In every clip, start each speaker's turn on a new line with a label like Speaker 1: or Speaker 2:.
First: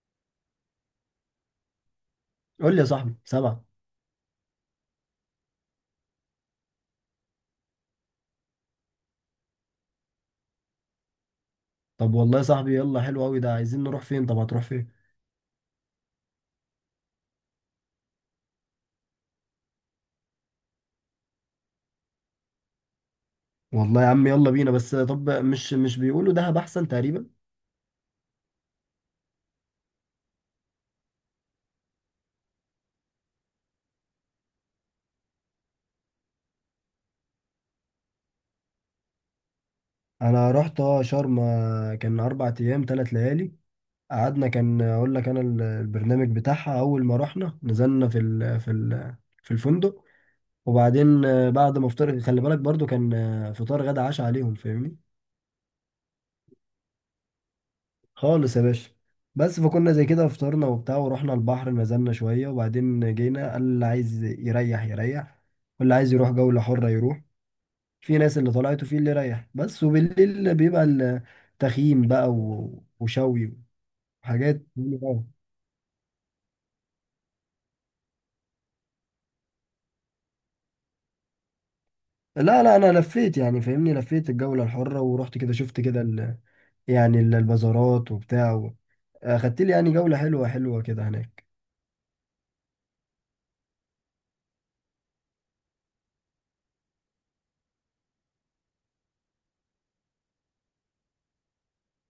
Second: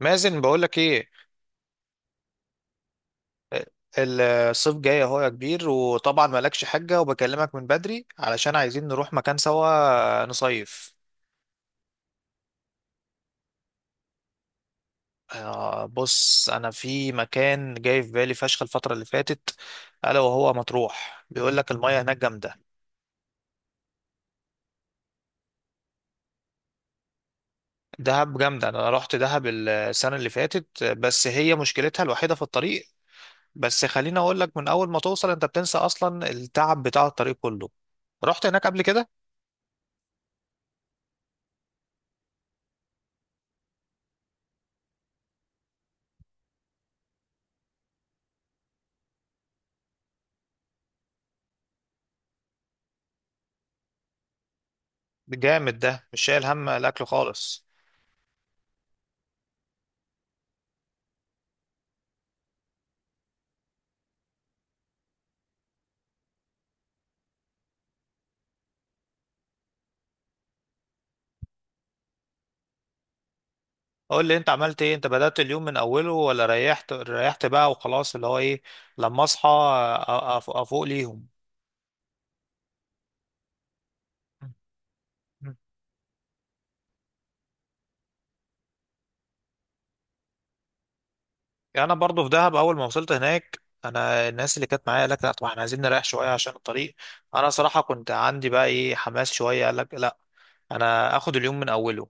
Speaker 1: مازن، بقولك ايه.
Speaker 2: قول لي يا صاحبي سبعة.
Speaker 1: الصيف جاي اهو يا كبير، وطبعا مالكش حاجة، وبكلمك من بدري علشان عايزين نروح مكان سوا نصيف.
Speaker 2: طب والله يا صاحبي يلا، حلو قوي ده. عايزين نروح فين؟ طب هتروح فين؟
Speaker 1: بص، انا في مكان جاي في بالي فشخ الفترة اللي فاتت، الا وهو مطروح، بيقولك المياه هناك جامدة.
Speaker 2: والله يا عم يلا بينا، بس طب مش بيقولوا دهب احسن تقريبا.
Speaker 1: دهب جامدة. انا رحت دهب السنة اللي فاتت، بس هي مشكلتها الوحيدة في الطريق. بس خليني اقولك، من اول ما توصل انت بتنسى اصلا التعب بتاع الطريق كله. رحت هناك قبل كده؟
Speaker 2: انا رحت شرم، كان 4 ايام 3 ليالي. قعدنا، كان اقول لك انا البرنامج بتاعها. اول ما رحنا نزلنا في الفندق. وبعدين بعد ما افطر، خلي بالك برضو كان فطار غدا عشاء عليهم، فاهمني.
Speaker 1: جامد، ده مش شايل هم الاكل خالص.
Speaker 2: خالص يا باشا. بس فكنا زي كده، فطرنا وبتاع، ورحنا البحر نزلنا شوية. وبعدين جينا، قال اللي عايز يريح يريح، واللي عايز يروح جولة حرة يروح. في ناس اللي طلعت وفي اللي ريح بس، وبالليل بيبقى التخييم بقى وشوي
Speaker 1: قول لي انت
Speaker 2: وحاجات
Speaker 1: عملت ايه،
Speaker 2: يعني
Speaker 1: انت
Speaker 2: اه.
Speaker 1: بدأت اليوم من اوله ولا ريحت، ريحت بقى وخلاص، اللي هو ايه، لما اصحى؟ افوق ليهم.
Speaker 2: لا، لا، انا لفيت يعني، فاهمني. لفيت الجولة الحرة ورحت كده، شفت كده يعني البازارات وبتاع اخدت لي يعني جولة حلوة حلوة كده هناك.
Speaker 1: انا برضو في دهب، اول ما وصلت هناك انا الناس اللي كانت معايا قالت لا طبعا احنا عايزين نريح شويه عشان الطريق. انا صراحه كنت عندي بقى ايه، حماس شويه. قال لك لا، انا اخد اليوم من اوله.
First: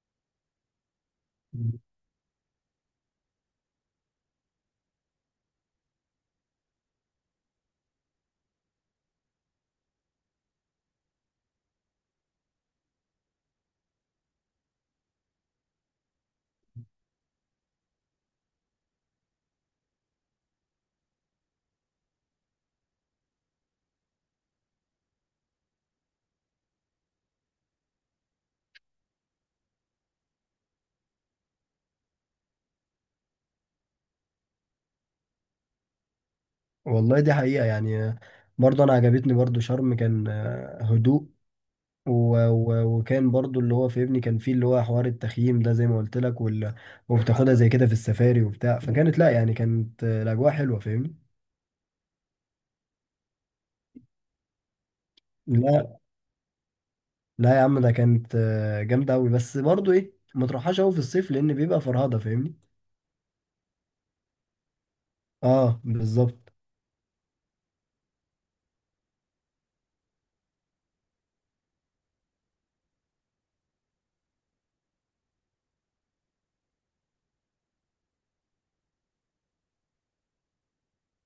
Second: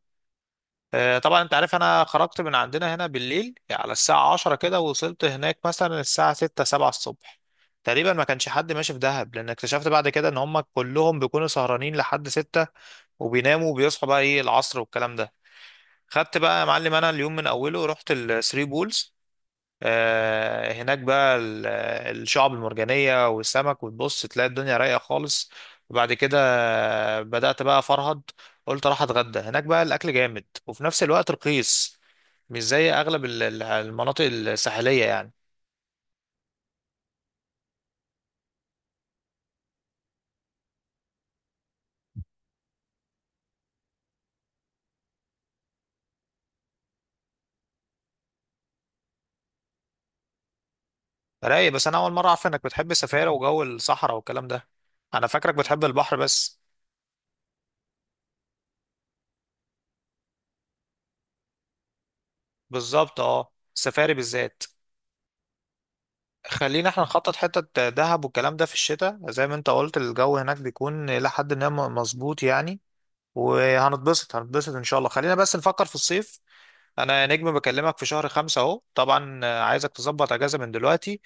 Speaker 1: طبعا انت عارف انا خرجت من عندنا هنا بالليل على الساعة عشرة كده، ووصلت هناك مثلا الساعة ستة سبعة الصبح. تقريبا ما كانش حد ماشي في دهب، لان اكتشفت بعد كده ان هم كلهم بيكونوا سهرانين لحد ستة، وبيناموا وبيصحوا بقى ايه العصر والكلام ده. خدت بقى يا معلم، انا اليوم من اوله رحت الثري بولز. آه، هناك بقى ال- الشعب المرجانية والسمك، وتبص تلاقي الدنيا رايقة خالص. وبعد كده بدأت بقى أفرهد. قلت أروح أتغدى هناك، بقى الأكل جامد وفي نفس الوقت رخيص، مش زي أغلب المناطق الساحلية يعني.
Speaker 2: والله دي حقيقة يعني. برضه أنا عجبتني برضه شرم، كان هدوء. و... وكان برضه اللي هو فاهمني كان فيه اللي هو حوار التخييم ده، زي ما قلت لك. وبتاخدها زي كده في السفاري وبتاع. فكانت لا يعني، كانت الأجواء حلوة، فاهمني.
Speaker 1: رايق. بس أنا أول مرة أعرف إنك بتحب السفاري وجو الصحراء والكلام ده، أنا فاكرك بتحب
Speaker 2: لا.
Speaker 1: البحر بس.
Speaker 2: لا يا عم، ده كانت جامدة أوي. بس برضه إيه، ما تروحهاش أوي في الصيف لأن بيبقى فرهضة، فاهمني.
Speaker 1: بالظبط، أه السفاري بالذات.
Speaker 2: أه بالظبط.
Speaker 1: خلينا احنا نخطط حتة دهب والكلام ده في الشتاء، زي ما انت قلت الجو هناك بيكون لحد ما مظبوط يعني. وهنتبسط هنتبسط ان شاء الله، خلينا بس نفكر في الصيف. انا يا نجم بكلمك في شهر خمسة اهو، طبعا عايزك تظبط اجازة من دلوقتي،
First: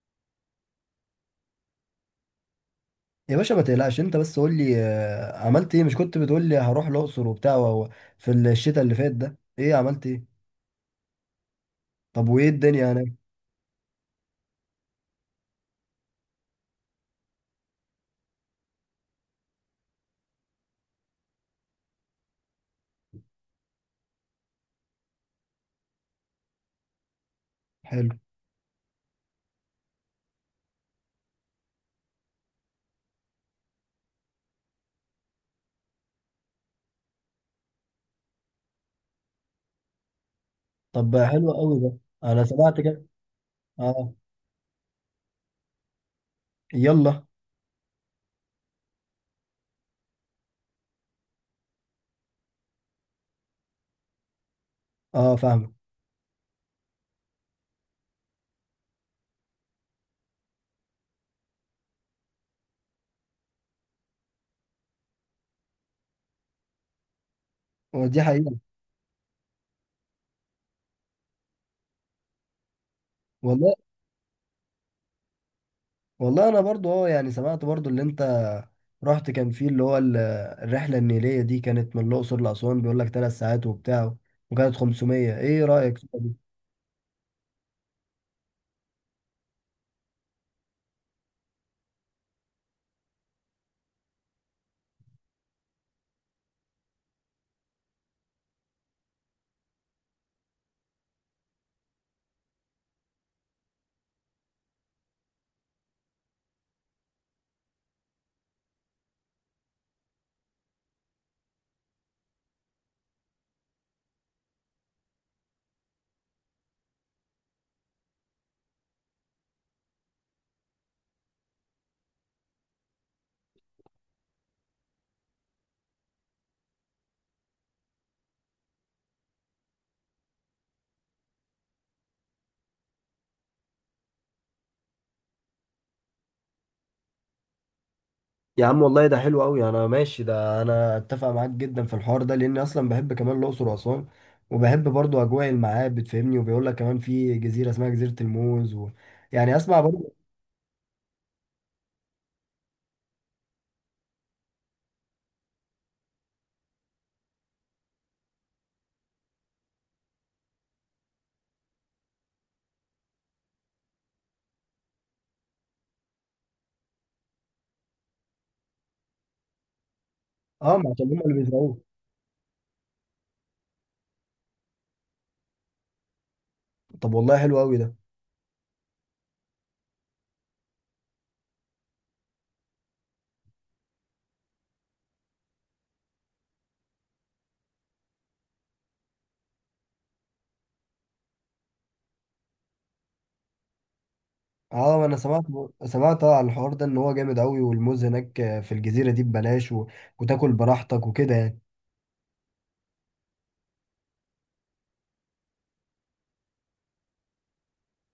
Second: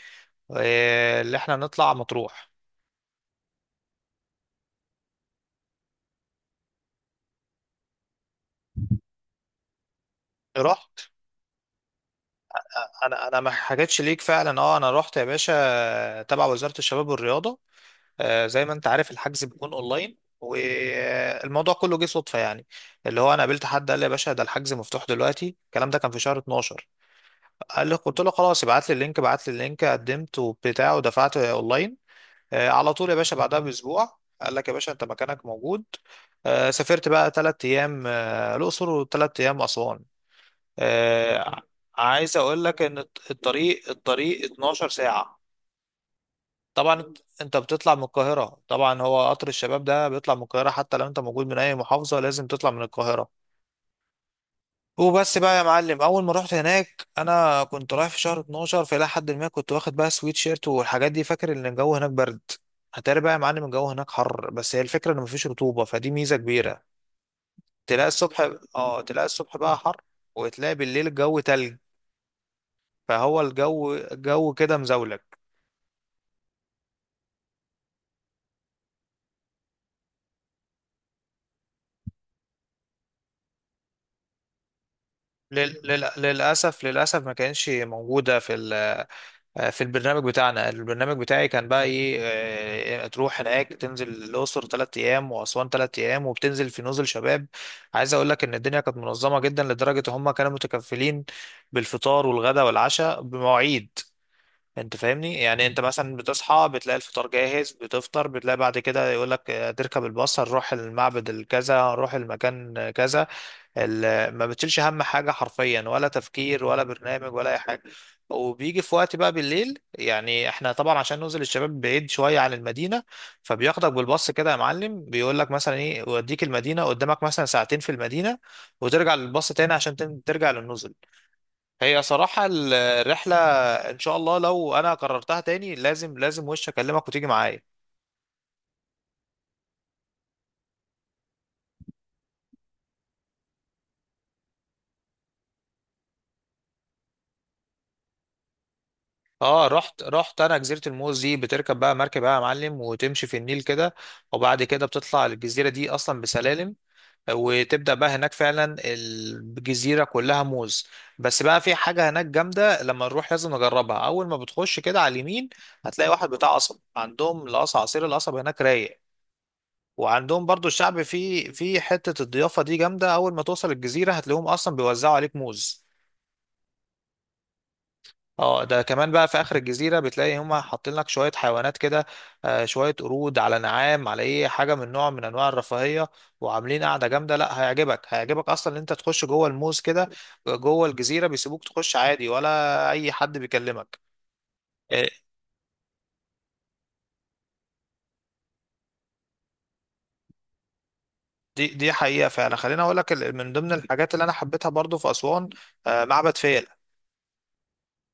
Speaker 1: اللي احنا نطلع مطروح.
Speaker 2: يا باشا ما تقلقش، أنت بس قول لي عملت إيه؟ مش كنت بتقول لي هروح الأقصر وبتاع في الشتاء اللي فات ده إيه عملت إيه؟
Speaker 1: رحت.
Speaker 2: طب وإيه الدنيا هناك؟
Speaker 1: انا ما حكيتش ليك فعلا، اه انا رحت يا باشا، تبع وزارة الشباب والرياضة. زي ما انت عارف الحجز بيكون اونلاين، والموضوع كله جه صدفة يعني. اللي هو انا قابلت حد قال لي يا باشا ده الحجز مفتوح دلوقتي، الكلام ده كان في شهر 12. قال لي،
Speaker 2: حلو.
Speaker 1: قلت له خلاص، ابعت لي اللينك، ابعت لي اللينك، قدمت وبتاع ودفعت اونلاين. على طول يا باشا، بعدها باسبوع قال لك يا باشا انت مكانك موجود. سافرت بقى ثلاث ايام الاقصر وثلاث ايام اسوان.
Speaker 2: طب حلو
Speaker 1: آه،
Speaker 2: قوي ده.
Speaker 1: عايز
Speaker 2: انا
Speaker 1: اقول
Speaker 2: سمعت
Speaker 1: لك ان
Speaker 2: كده.
Speaker 1: الطريق
Speaker 2: اه.
Speaker 1: 12 ساعه. طبعا انت،
Speaker 2: يلا.
Speaker 1: أنت بتطلع من القاهره، طبعا هو قطر الشباب ده بيطلع من القاهره، حتى لو انت موجود من اي محافظه لازم تطلع من القاهره.
Speaker 2: اه،
Speaker 1: وبس بقى يا
Speaker 2: فاهمك.
Speaker 1: معلم، اول ما رحت هناك انا كنت رايح في شهر 12، فالى حد ما كنت واخد بقى سويت شيرت والحاجات دي، فاكر ان الجو هناك برد. هتاري بقى يا معلم الجو هناك حر، بس هي الفكره ان مفيش رطوبه فدي ميزه كبيره. تلاقي
Speaker 2: ودي
Speaker 1: الصبح،
Speaker 2: حقيقة.
Speaker 1: اه تلاقي الصبح بقى حر، وتلاقي بالليل الجو تلج. فهو
Speaker 2: والله.
Speaker 1: الجو كده مزاولك.
Speaker 2: والله انا برضو يعني سمعت برضو اللي انت رحت. كان فيه اللي هو الرحلة النيلية دي كانت من الأقصر لأسوان، بيقول لك 3 ساعات وبتاع، وكانت 500. ايه رأيك فيها دي؟
Speaker 1: للاسف ما كانش موجوده في، في البرنامج بتاعنا، البرنامج بتاعي كان بقى ايه، تروح هناك تنزل الأقصر تلات أيام وأسوان تلات أيام، وبتنزل في نزل شباب. عايز أقول لك إن الدنيا كانت منظمة جدا لدرجة هم كانوا متكفلين بالفطار والغداء والعشاء بمواعيد. انت فاهمني يعني، انت مثلا بتصحى بتلاقي الفطار جاهز، بتفطر بتلاقي بعد كده يقول لك تركب الباص هنروح المعبد الكذا، هنروح المكان كذا. ما بتشيلش هم حاجة حرفيا، ولا تفكير ولا برنامج ولا أي حاجة. وبيجي في وقت بقى بالليل، يعني احنا طبعا عشان ننزل الشباب بعيد شوية عن المدينة، فبياخدك بالباص كده يا معلم، بيقول لك مثلا ايه يوديك المدينة، قدامك مثلا ساعتين في المدينة، وترجع للباص تاني عشان ترجع للنزل. هي صراحة الرحلة، ان شاء الله لو انا قررتها تاني لازم لازم وش اكلمك وتيجي معايا.
Speaker 2: يا عم والله ده حلو قوي، انا ماشي ده. انا اتفق معاك جدا في الحوار ده، لاني اصلا بحب كمان الأقصر وأسوان، وبحب برضو اجواء المعابد، فاهمني. وبيقول لك كمان في جزيرة اسمها جزيرة الموز يعني
Speaker 1: اه
Speaker 2: اسمع
Speaker 1: رحت
Speaker 2: برضو.
Speaker 1: رحت انا جزيره الموز دي، بتركب بقى مركب بقى يا معلم وتمشي في النيل كده، وبعد كده بتطلع الجزيره دي اصلا بسلالم، وتبدا بقى هناك فعلا الجزيره كلها موز. بس بقى في حاجه هناك جامده لما نروح لازم نجربها، اول ما بتخش كده على اليمين هتلاقي واحد بتاع قصب، عندهم القصب، عصير القصب هناك رايق. وعندهم برضو
Speaker 2: اه، ما
Speaker 1: الشعب،
Speaker 2: عشان هم اللي
Speaker 1: في
Speaker 2: بيزرعوه.
Speaker 1: في حته الضيافه دي جامده، اول ما توصل الجزيره هتلاقيهم اصلا بيوزعوا عليك موز.
Speaker 2: طب والله حلو قوي ده.
Speaker 1: اه ده كمان بقى في اخر الجزيره بتلاقي هما حاطين لك شويه حيوانات كده، شويه قرود على نعام، على ايه حاجه من نوع من انواع الرفاهيه، وعاملين قاعده جامده. لا هيعجبك، هيعجبك اصلا ان انت تخش جوه الموز كده، جوه الجزيره بيسيبوك تخش عادي، ولا اي حد بيكلمك.
Speaker 2: اه،
Speaker 1: آه،
Speaker 2: انا سمعت، سمعت على الحوار ده ان هو جامد قوي، والموز هناك في الجزيره دي ببلاش وتاكل براحتك وكده يعني.
Speaker 1: دي حقيقه فعلا. خليني اقول لك من ضمن الحاجات اللي انا حبيتها برضو في اسوان، معبد فيلة.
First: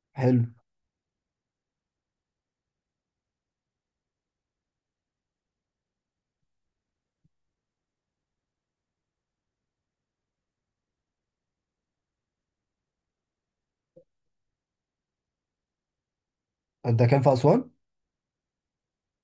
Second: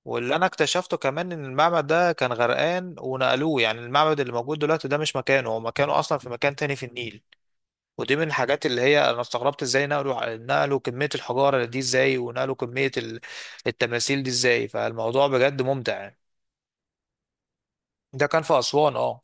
Speaker 1: واللي
Speaker 2: حلو.
Speaker 1: انا اكتشفته كمان ان المعبد ده كان غرقان ونقلوه، يعني المعبد اللي موجود دلوقتي ده مش مكانه، هو مكانه اصلا في مكان تاني في النيل. ودي من الحاجات اللي هي انا استغربت ازاي نقلوا، نقلوا كمية الحجارة دي ازاي، ونقلوا كمية التماثيل دي ازاي، فالموضوع بجد ممتع يعني.
Speaker 2: انت كان في اسوان؟
Speaker 1: ده كان في أسوان اه.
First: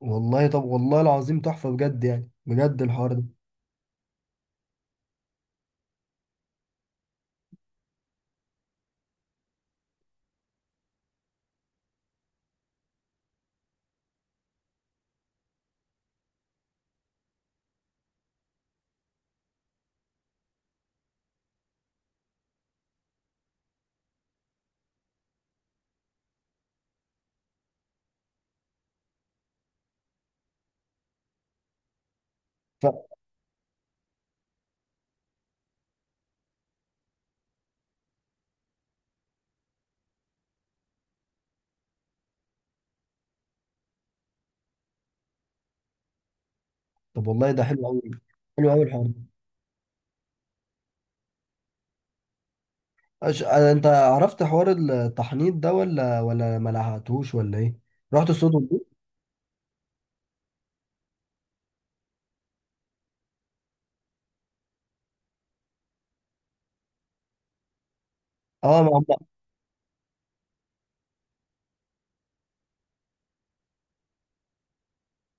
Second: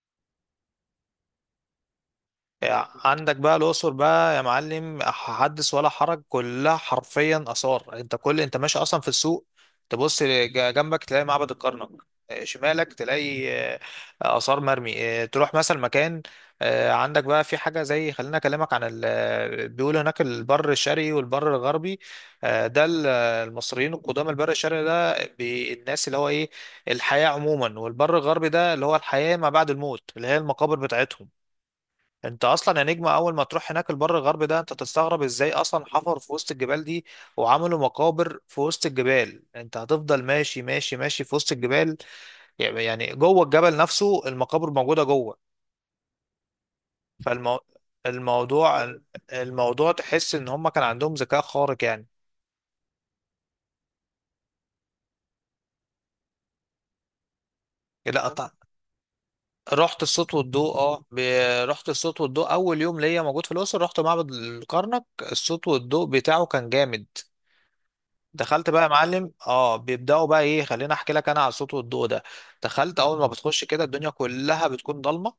Speaker 2: والله، طب والله العظيم تحفه بجد، يعني بجد الحوار ده.
Speaker 1: عندك بقى الأقصر بقى يا معلم حدث ولا حرج، كلها حرفيا آثار. انت كل، انت ماشي أصلا في السوق، تبص جنبك تلاقي معبد الكرنك، شمالك تلاقي آه، آثار مرمي، تروح مثلا مكان. عندك بقى في حاجة زي، خلينا أكلمك عن بيقولوا هناك البر الشرقي والبر الغربي. ده المصريين القدامى، البر الشرقي ده الناس اللي هو إيه الحياة عموما، والبر الغربي ده اللي هو الحياة ما بعد الموت، اللي هي المقابر بتاعتهم. انت اصلا يا
Speaker 2: ف...
Speaker 1: نجم اول ما تروح هناك البر الغربي ده، انت تستغرب ازاي اصلا حفروا في وسط الجبال دي، وعملوا مقابر في وسط الجبال. انت هتفضل ماشي ماشي ماشي في وسط الجبال، يعني جوه الجبل نفسه المقابر موجودة جوه.
Speaker 2: طب والله
Speaker 1: فالمو...
Speaker 2: ده حلو قوي. حلو قوي
Speaker 1: الموضوع،
Speaker 2: الحوار ده.
Speaker 1: تحس ان هم كان عندهم ذكاء خارق يعني.
Speaker 2: أش... آه، انت عرفت حوار التحنيط ده ولا، ما لحقتوش، ولا ايه؟
Speaker 1: لا
Speaker 2: رحت
Speaker 1: طبعا.
Speaker 2: الصوت والضوء؟
Speaker 1: رحت الصوت والضوء اه رحت الصوت والضوء اول يوم ليا موجود في الاقصر، رحت معبد الكرنك، الصوت والضوء بتاعه كان جامد. دخلت بقى
Speaker 2: اه.
Speaker 1: يا
Speaker 2: ما هم.
Speaker 1: معلم، اه بيبداوا بقى ايه، خليني احكي لك انا على الصوت والضوء ده. دخلت، اول ما بتخش كده الدنيا كلها بتكون ضلمه،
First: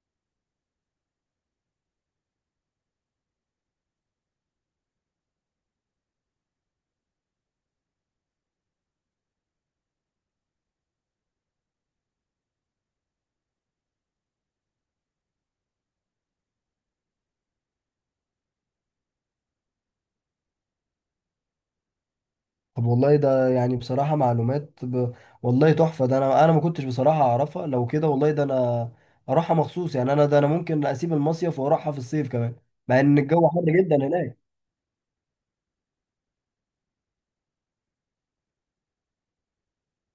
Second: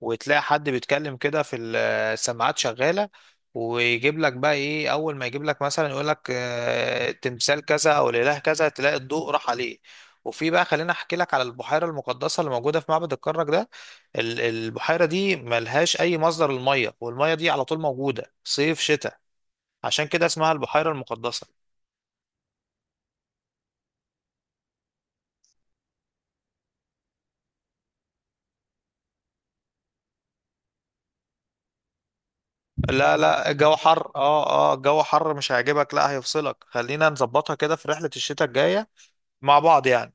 Speaker 1: وتلاقي حد بيتكلم كده في السماعات شغاله، ويجيب لك بقى ايه، اول ما يجيب لك مثلا يقول لك تمثال كذا او الاله كذا، تلاقي الضوء راح عليه. وفي بقى خليني احكي لك على البحيره المقدسه اللي موجوده في معبد الكرنك ده. البحيره دي ملهاش اي مصدر للميه، والميه دي على طول موجوده صيف شتاء، عشان كده اسمها البحيره المقدسه.
Speaker 2: طب والله ده يعني بصراحة معلومات والله تحفة ده. انا ما كنتش بصراحة اعرفها. لو كده والله ده انا اروحها مخصوص يعني. انا ده انا ممكن اسيب المصيف واروحها في الصيف كمان، مع
Speaker 1: لا
Speaker 2: ان الجو
Speaker 1: لا،
Speaker 2: حر
Speaker 1: الجو
Speaker 2: جدا
Speaker 1: حر،
Speaker 2: هناك.
Speaker 1: اه اه الجو حر مش هيعجبك، لا هيفصلك. خلينا نظبطها كده في رحلة الشتاء الجاية مع بعض يعني.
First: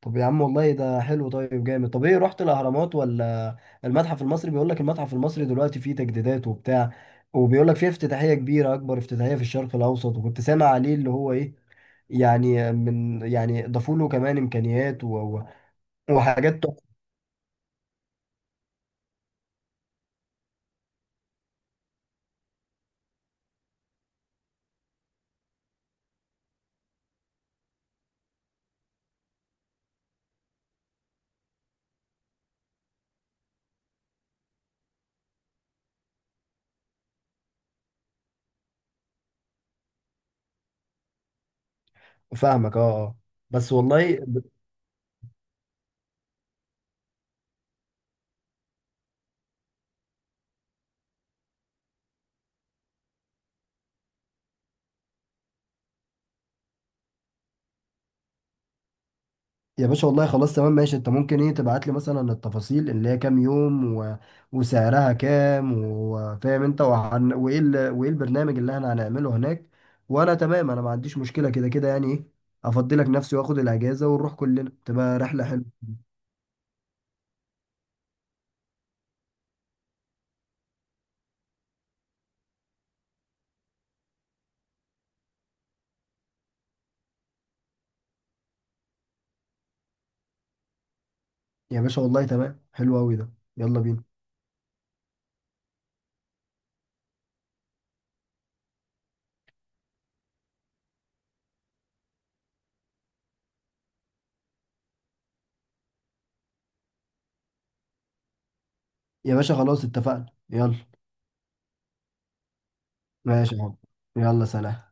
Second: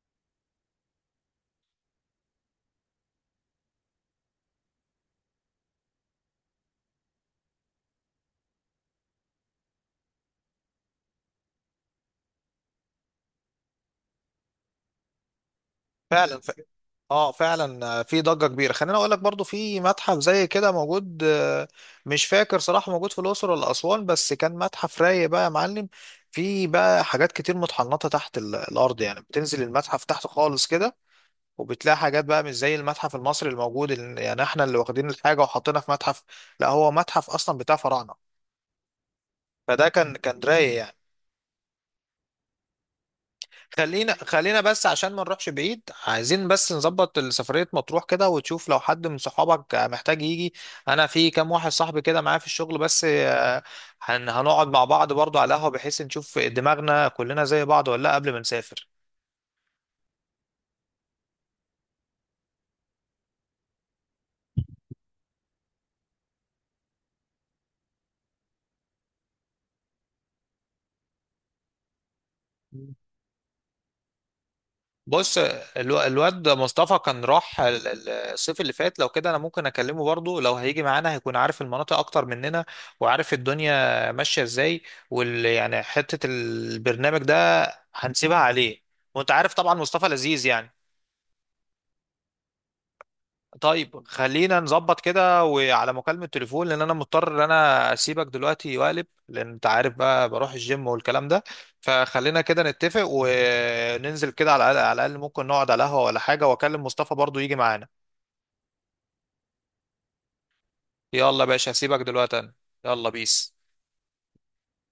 Speaker 2: طب يا عم والله ده حلو، طيب جامد. طب ايه، رحت الاهرامات ولا المتحف المصري؟ بيقول لك المتحف المصري دلوقتي فيه تجديدات وبتاع، وبيقول لك فيه افتتاحية كبيرة، اكبر افتتاحية في الشرق الاوسط. وكنت سامع عليه اللي هو ايه، يعني من يعني ضافوا له كمان امكانيات
Speaker 1: فعلا
Speaker 2: وحاجات.
Speaker 1: اه فعلا، في ضجة كبيرة. خليني اقول لك برضو في متحف زي كده موجود، مش فاكر صراحة موجود في الأقصر ولا أسوان، بس كان متحف رايق بقى يا معلم. في بقى حاجات كتير متحنطة تحت الأرض، يعني بتنزل المتحف تحت خالص كده، وبتلاقي حاجات بقى مش زي المتحف المصري الموجود يعني احنا اللي واخدين الحاجة وحاطينها في متحف، لا هو متحف أصلا بتاع فراعنة. فده كان رايق يعني.
Speaker 2: فاهمك، اه، اه. بس
Speaker 1: خلينا
Speaker 2: والله
Speaker 1: خلينا بس عشان ما نروحش بعيد، عايزين بس نظبط سفرية مطروح كده، وتشوف لو حد من صحابك محتاج يجي. انا في كام واحد صاحبي كده معايا في الشغل بس، هنقعد مع بعض برضو على قهوة، بحيث نشوف دماغنا كلنا زي بعض ولا لا قبل ما نسافر.
Speaker 2: يا باشا والله خلاص تمام ماشي. انت ممكن ايه تبعت لي مثلا التفاصيل اللي هي كام يوم وسعرها كام، وفاهم انت وايه وايه البرنامج اللي احنا هنعمله هناك. وانا تمام، انا ما عنديش مشكلة، كده كده يعني ايه. افضلك نفسي واخد الاجازة ونروح كلنا، تبقى
Speaker 1: بص،
Speaker 2: رحلة حلوة.
Speaker 1: الواد مصطفى كان راح الصيف اللي فات، لو كده انا ممكن اكلمه برضه، لو هيجي معانا هيكون عارف المناطق اكتر مننا، وعارف الدنيا ماشية ازاي، يعني حتة البرنامج ده هنسيبها عليه. وانت عارف طبعا مصطفى لذيذ يعني.
Speaker 2: يا باشا والله تمام، حلو قوي ده، يلا
Speaker 1: طيب
Speaker 2: بينا.
Speaker 1: خلينا نظبط كده وعلى مكالمة تليفون، لان انا مضطر ان انا اسيبك دلوقتي واقلب، لان انت عارف بقى بروح الجيم والكلام ده. فخلينا كده نتفق وننزل كده، على الاقل ممكن نقعد على قهوة ولا حاجة، واكلم مصطفى برضو يجي معانا.
Speaker 2: يا باشا خلاص اتفقنا، يلا.
Speaker 1: يلا يا باشا هسيبك دلوقتي انا، يلا
Speaker 2: ماشي
Speaker 1: بيس.
Speaker 2: يا حب. يلا سلام